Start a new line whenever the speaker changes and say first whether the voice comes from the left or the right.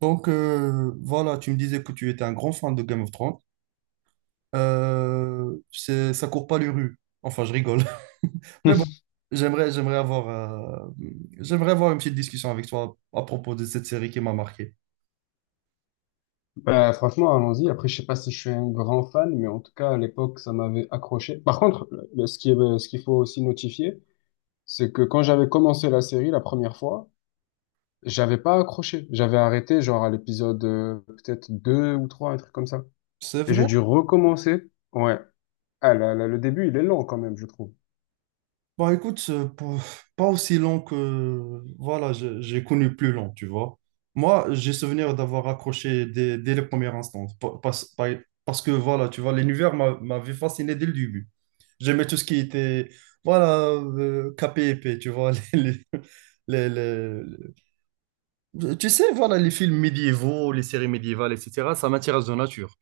right: Voilà, tu me disais que tu étais un grand fan de Game of Thrones. Ça court pas les rues. Enfin, je rigole. Mais bon, j'aimerais, j'aimerais avoir, euh, j'aimerais avoir une petite discussion avec toi à propos de cette série qui m'a marqué.
left: Bah, franchement, allons-y. Après, je sais pas si je suis un grand fan, mais en tout cas, à l'époque, ça m'avait accroché. Par contre, ce qu'il faut aussi notifier, c'est que quand j'avais commencé la série la première fois, j'avais pas accroché. J'avais arrêté, genre, à l'épisode peut-être 2 ou 3 un truc comme ça.
right: C'est
left: Et j'ai
right: vrai.
left: dû recommencer. Ouais. Ah, là, là, le début, il est long quand même, je trouve.
right: Bon, écoute, pas aussi long que... Voilà, j'ai connu plus long, tu vois. Moi, j'ai souvenir d'avoir accroché dès les premières instants. Pa- Parce, par- parce que, voilà, tu vois, m'avait fasciné dès le début. J'aimais tout ce qui était, voilà, capé épais, tu vois. Les- les- Tu sais, voilà, les films médiévaux, les séries médiévales, etc., ça m'intéresse de nature.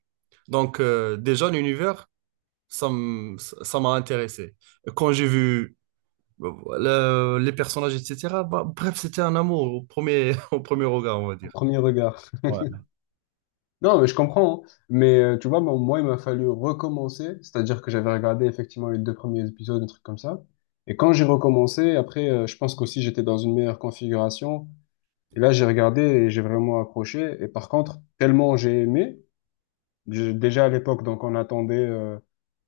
right: Déjà, l'univers, ça m- ça m'a intéressé. Quand j'ai vu bah, les personnages, etc. Bah, bref, c'était un amour au premier regard, on va
left: Au
right: dire.
left: premier regard.
right: Ouais.
left: Non, mais je comprends, hein. Mais tu vois, moi, il m'a fallu recommencer. C'est-à-dire que j'avais regardé effectivement les deux premiers épisodes, un truc comme ça. Et quand j'ai recommencé, après, je pense qu'aussi j'étais dans une meilleure configuration. Et là, j'ai regardé et j'ai vraiment accroché. Et par contre, tellement j'ai aimé. Déjà à l'époque, donc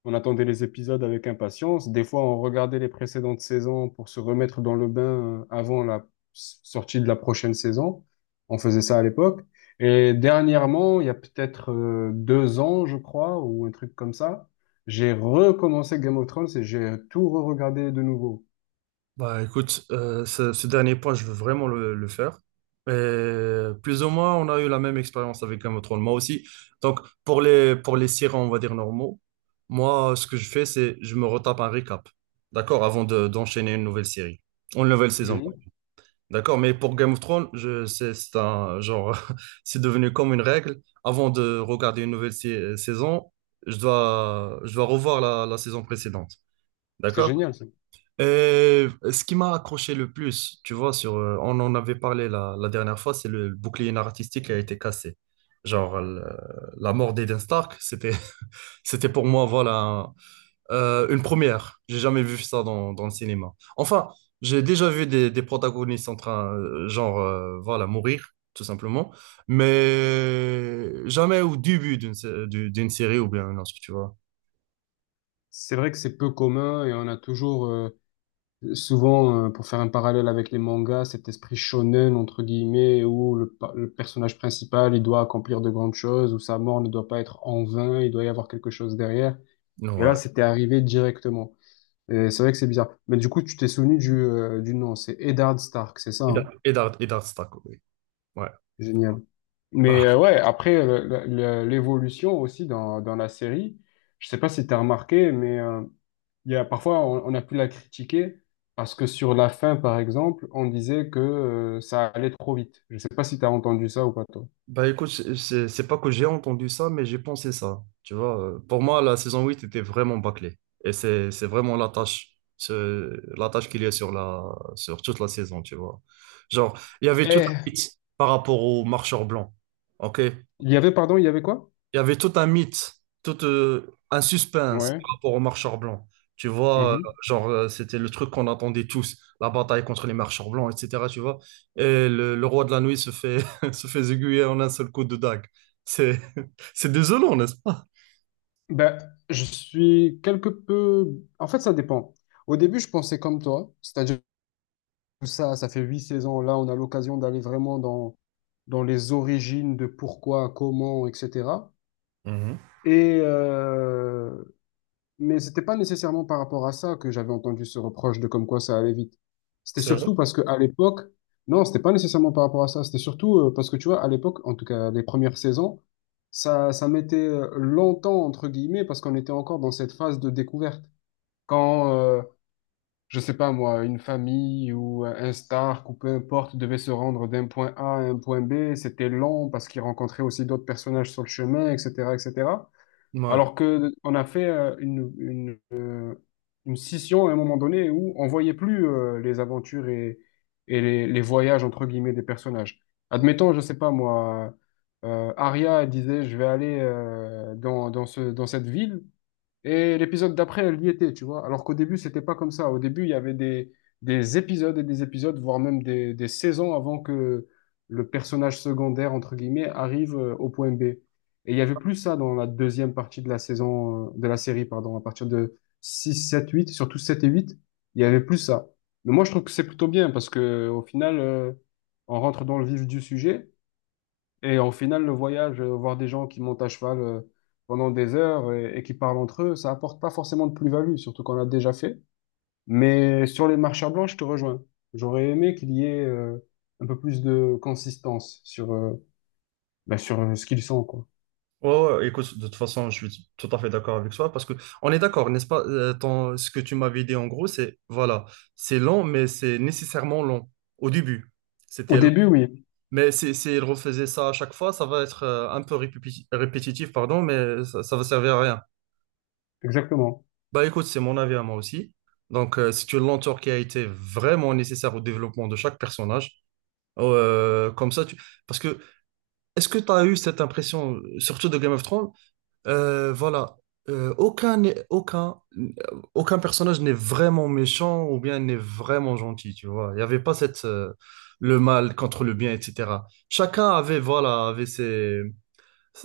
left: on attendait les épisodes avec impatience. Des fois, on regardait les précédentes saisons pour se remettre dans le bain, avant la sortie de la prochaine saison. On faisait ça à l'époque. Et dernièrement, il y a peut-être 2 ans, je crois, ou un truc comme ça, j'ai recommencé Game of Thrones et j'ai tout re-regardé de nouveau.
right: Bah écoute, ce dernier point, je veux vraiment le faire. Et plus ou moins, on a eu la même expérience avec Game of Thrones, moi aussi. Donc, pour les sirènes, on va dire normaux, moi, ce que je fais, c'est je me retape un récap, d'accord, d'enchaîner une nouvelle série, une nouvelle saison.
left: Mhm.
right: D'accord, mais pour Game of Thrones, je sais, c'est un genre, c'est devenu comme une règle. Avant de regarder une saison, je dois revoir la saison précédente.
left: C'est
right: D'accord?
left: génial, ça.
right: Et ce qui m'a accroché le plus, tu vois, on en avait parlé la dernière fois, c'est bouclier narratistique qui a été cassé. Genre, le- la mort d'Eden Stark, c'était pour moi, voilà, une première. J'ai jamais vu ça dans le cinéma. Enfin, j'ai déjà vu des protagonistes en train, voilà, mourir, tout simplement. Mais jamais au début d'une série ou bien une autre, tu vois.
left: C'est vrai que c'est peu commun et souvent, pour faire un parallèle avec les mangas, cet esprit shonen, entre guillemets, où le personnage principal, il doit accomplir de grandes choses, où sa mort ne doit pas être en vain, il doit y avoir quelque chose derrière.
right: Non,
left: Et là,
right: ouais.
left: c'était arrivé directement. Et c'est vrai que c'est bizarre. Mais du coup, tu t'es souvenu du nom, c'est Eddard Stark, c'est ça, hein?
right: Eddard, Eddard, Eddard Stark, oui. Ouais.
left: Génial. Mais
right: Bah,
left: ouais, après, l'évolution aussi dans la série, je sais pas si tu as remarqué, mais, il y a, parfois, on a pu la critiquer parce que sur la fin, par exemple, on disait que ça allait trop vite. Je ne sais pas si tu as entendu ça ou pas, toi.
right: Bah écoute, c'est pas que j'ai entendu ça, mais j'ai pensé ça. Tu vois, pour moi, la saison 8 était vraiment bâclée. Et c'est vraiment la tâche, la tâche qu'il y a sur toute la saison, tu vois. Genre, il y avait toute la
left: Eh,
right: suite par rapport aux marcheurs blancs. OK?
left: il y avait, pardon, il y avait quoi?
right: Il y avait tout un mythe, tout un suspense
left: Ouais.
right: par rapport aux marcheurs blancs. Tu vois, euh,
left: Mhm.
right: c'était le truc qu'on attendait tous, la bataille contre les marcheurs blancs, etc. Tu vois, et le roi de la nuit se fait, se fait aiguiller en un seul coup de dague. C'est, c'est désolant, n'est-ce pas?
left: Ben, je suis quelque peu. En fait, ça dépend. Au début, je pensais comme toi, c'est-à-dire que ça fait huit saisons. Là, on a l'occasion d'aller vraiment dans les origines de pourquoi, comment, etc.
right: Mhm.
left: Et, euh, Mais c'était pas nécessairement par rapport à ça que j'avais entendu ce reproche de comme quoi ça allait vite. C'était
right: C'est vrai.
left: surtout parce que à l'époque, non, c'était pas nécessairement par rapport à ça. C'était surtout parce que tu vois, à l'époque, en tout cas les premières saisons, ça mettait longtemps entre guillemets parce qu'on était encore dans cette phase de découverte. Quand, je sais pas moi, une famille ou un Stark ou peu importe devait se rendre d'un point A à un point B, c'était long parce qu'ils rencontraient aussi d'autres personnages sur le chemin, etc., etc.
right: Ouais.
left: Alors que on a fait une scission à un moment donné où on voyait plus les aventures et les voyages entre guillemets des personnages. Admettons, je sais pas moi, Arya disait je vais aller dans cette ville. Et l'épisode d'après, elle y était, tu vois. Alors qu'au début, c'était pas comme ça. Au début, il y avait des épisodes et des épisodes, voire même des saisons avant que le personnage secondaire, entre guillemets, arrive au point B. Et il y avait plus ça dans la deuxième partie de la saison, de la série, pardon, à partir de 6, 7, 8, surtout 7 et 8, il y avait plus ça. Mais moi, je trouve que c'est plutôt bien parce que au final, on rentre dans le vif du sujet. Et au final, le voyage, voir des gens qui montent à cheval pendant des heures et qui parlent entre eux, ça apporte pas forcément de plus-value, surtout qu'on l'a déjà fait. Mais sur les marches à blanc, je te rejoins. J'aurais aimé qu'il y ait un peu plus de consistance sur, ce qu'ils sont, quoi.
right: Ouais, ouais, écoute, de toute façon, je suis tout à fait d'accord avec toi parce que on est d'accord, n'est-ce pas? Ce que tu m'avais dit en gros, c'est voilà, c'est lent, mais c'est nécessairement long au début.
left: Au
right: C'était.
left: début, oui,
right: Mais si, s'il refaisait ça à chaque fois, ça va être un peu répétitif, pardon, mais ça va servir à rien.
left: exactement.
right: Bah écoute, c'est mon avis à moi aussi. Donc, c'est une lenteur qui a été vraiment nécessaire au développement de chaque personnage. Oh, euh, comme ça, tu... Parce que, est-ce que tu as eu cette impression, surtout de Game of Thrones? Euh, voilà, Euh, aucun, n'est- aucun, aucun personnage n'est vraiment méchant ou bien n'est vraiment gentil, tu vois. Il n'y avait pas cette, le mal contre le bien, etc. Chacun avait, voilà, avait ses...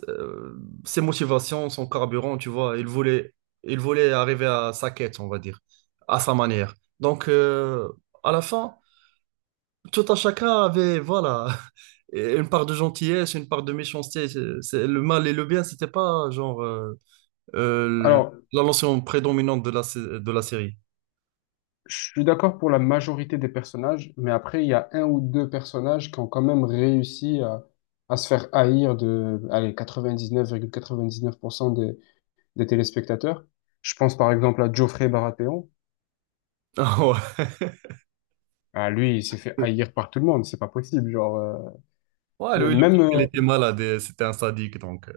right: euh, ses motivations, son carburant, tu vois, il voulait arriver à sa quête, on va dire, à sa manière. Donc, à la fin, tout un chacun avait, voilà, une part de gentillesse, une part de méchanceté. Le mal et le bien, c'était pas euh,
left: Alors,
right: la notion prédominante de la série.
left: je suis d'accord pour la majorité des personnages, mais après, il y a un ou deux personnages qui ont quand même réussi à se faire haïr de, allez, 99,99% des téléspectateurs. Je pense par exemple à Geoffrey Baratheon. Ah, lui, il s'est fait haïr par tout le monde, c'est pas possible. Genre,
right: Ah ouais, ouais, lui,
left: même,
right: il était malade, et c'était un sadique, donc.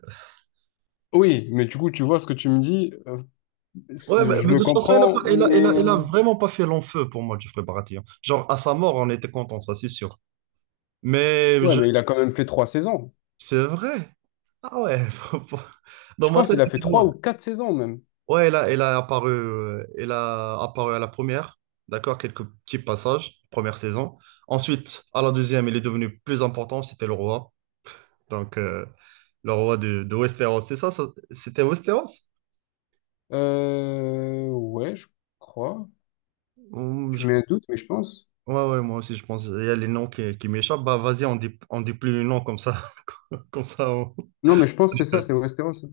left: oui, mais du coup, tu vois ce que tu me dis,
right: Ouais,
left: je
right: mais
left: le
right: de toute façon, elle a,
left: comprends,
right: pas- il a, elle a- elle a
left: mais
right: vraiment pas fait long feu pour moi, Geoffrey Barati, hein. Genre, à sa mort, on était contents, ça, c'est sûr. Mais
left: ouais,
right: je-
left: mais il a quand même fait trois saisons.
right: c'est vrai. Ah ouais, dans
left: Je
right: ma
left: pense
right: tête,
left: qu'il a fait
right: c'était
left: trois
right: moi.
left: ou quatre saisons même.
right: Ouais, il a apparu à la première, d'accord, quelques petits passages, première saison. Ensuite, à la deuxième, il est devenu plus important, c'était le roi. Donc, le roi de Westeros, c'est ça, c'était Westeros?
left: Ouais, je crois.
right: Hum,
left: Tu
right: je-
left: mets un doute, mais je pense.
right: Ouais, ouais, moi aussi, je pense. Il y a les noms qui m'échappent. Bah, vas-y, on dit plus les noms comme ça. comme ça. on-
left: Non, mais je pense que c'est ça, c'est Westeros.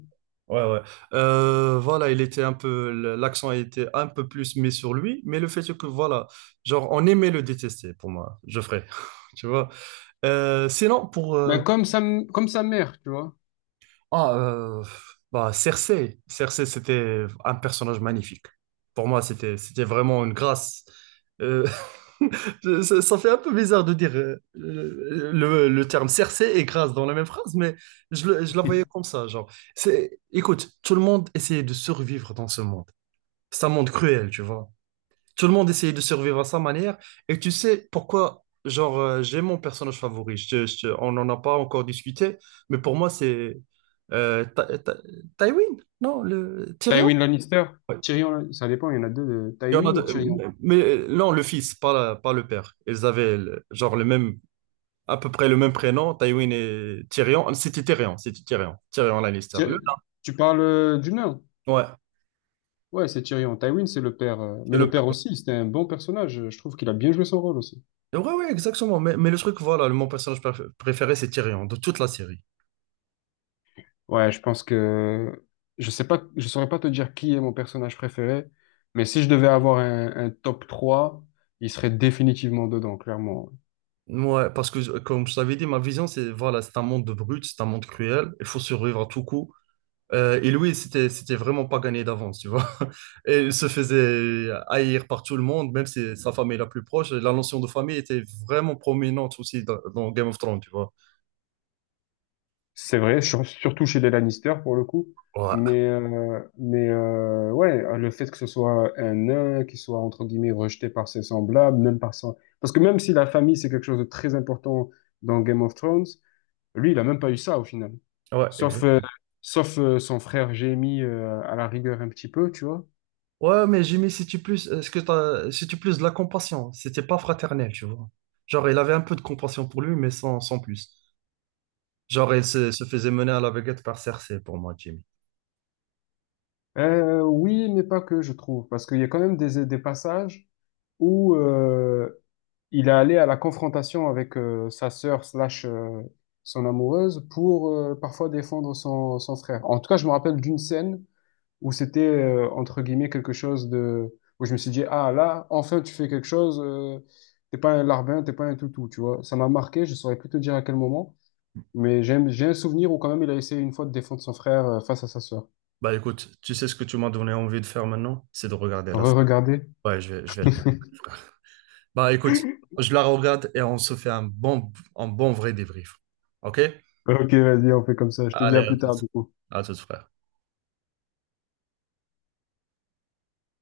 right: Ouais, ouais. Voilà, il était un peu, l'accent a été un peu plus mis sur lui, mais le fait est que, voilà, genre, on aimait le détester pour moi, Geoffrey, tu vois. Sinon, pour,
left: Ben, comme sa mère, tu vois.
right: Ah, bah, Cersei. Cersei, c'était un personnage magnifique. Pour moi, c'était vraiment une grâce. Euh, ça fait un peu bizarre de dire le terme Cersei et grâce dans la même phrase, mais je la voyais comme ça, genre. C'est, écoute, tout le monde essayait de survivre dans ce monde. C'est un monde cruel, tu vois. Tout le monde essayait de survivre à sa manière. Et tu sais pourquoi, j'ai mon personnage favori. On n'en a pas encore discuté, mais pour moi, c'est Ty- Ty- Tywin, non, le Tyrion.
left: Tywin Lannister,
right: Ouais.
left: Tyrion, ça dépend, il y en a deux, de
right: Il y en a
left: Tywin ou
right: deux-
left: Tyrion.
right: mais, non, le fils, pas le père. Ils avaient le même, à peu près le même prénom, Tywin et Tyrion. Tyrion Lannister.
left: Tu, tu parles du nain?
right: Ouais,
left: Ouais, c'est Tyrion. Tywin, c'est le père. euh,
right: c'est
left: Mais
right: le
left: le
right: père.
left: père aussi, c'était un bon personnage. Je trouve qu'il a bien joué son rôle aussi.
right: Ouais, ouais, exactement. Mais le truc, voilà, mon préféré, c'est Tyrion, de toute la série.
left: Ouais, je pense que je sais pas, je saurais pas te dire qui est mon personnage préféré, mais si je devais avoir un top 3, il serait définitivement dedans, clairement.
right: Ouais, parce que comme je t'avais dit, ma vision, c'est voilà, c'est un monde de brutes, c'est un monde cruel, il faut survivre à tout coup. Et lui, c'était vraiment pas gagné d'avance, tu vois. Et il se faisait haïr par tout le monde, même si sa famille est la plus proche. La notion de famille était vraiment prominente aussi dans Game of Thrones, tu vois.
left: C'est vrai, surtout chez les Lannister pour le coup.
right: Ouais,
left: Mais, ouais, le fait que ce soit un nain, qui soit entre guillemets rejeté par ses semblables, même par son. Parce que même si la famille, c'est quelque chose de très important dans Game of Thrones, lui, il a même pas eu ça au final.
right: ouais,
left: Sauf,
right: exact.
left: euh, sauf, son frère Jaime, à la rigueur un petit peu, tu vois.
right: Ouais, mais Jimmy, si tu plus, est-ce que t'as, si tu plus de la compassion, c'était pas fraternel, tu vois. Genre, il avait un peu de compassion pour lui, mais sans plus. Genre, se faisait mener à la baguette par Cersei pour moi, Jimmy.
left: Oui, mais pas que, je trouve. Parce qu'il y a quand même des passages où, il est allé à la confrontation avec sa sœur slash son amoureuse pour parfois défendre son frère. En tout cas, je me rappelle d'une scène où c'était, entre guillemets, quelque chose de où je me suis dit: ah là, enfin tu fais quelque chose, t'es pas un larbin, t'es pas un toutou, tu vois, ça m'a marqué, je saurais plus te dire à quel moment, mais j'ai un souvenir où quand même il a essayé une fois de défendre son frère, face à sa sœur.
right: Bah écoute, tu sais ce que tu m'as donné envie de faire maintenant? C'est de regarder la série.
left: Re-regardez.
right: Ouais, je vais la regarder, frère. Bah écoute, je la regarde et on se fait un bon vrai débrief. Ok?
left: Ok, vas-y, on fait comme ça, je te dis
right: Allez,
left: à plus tard du coup.
right: à tout, frère.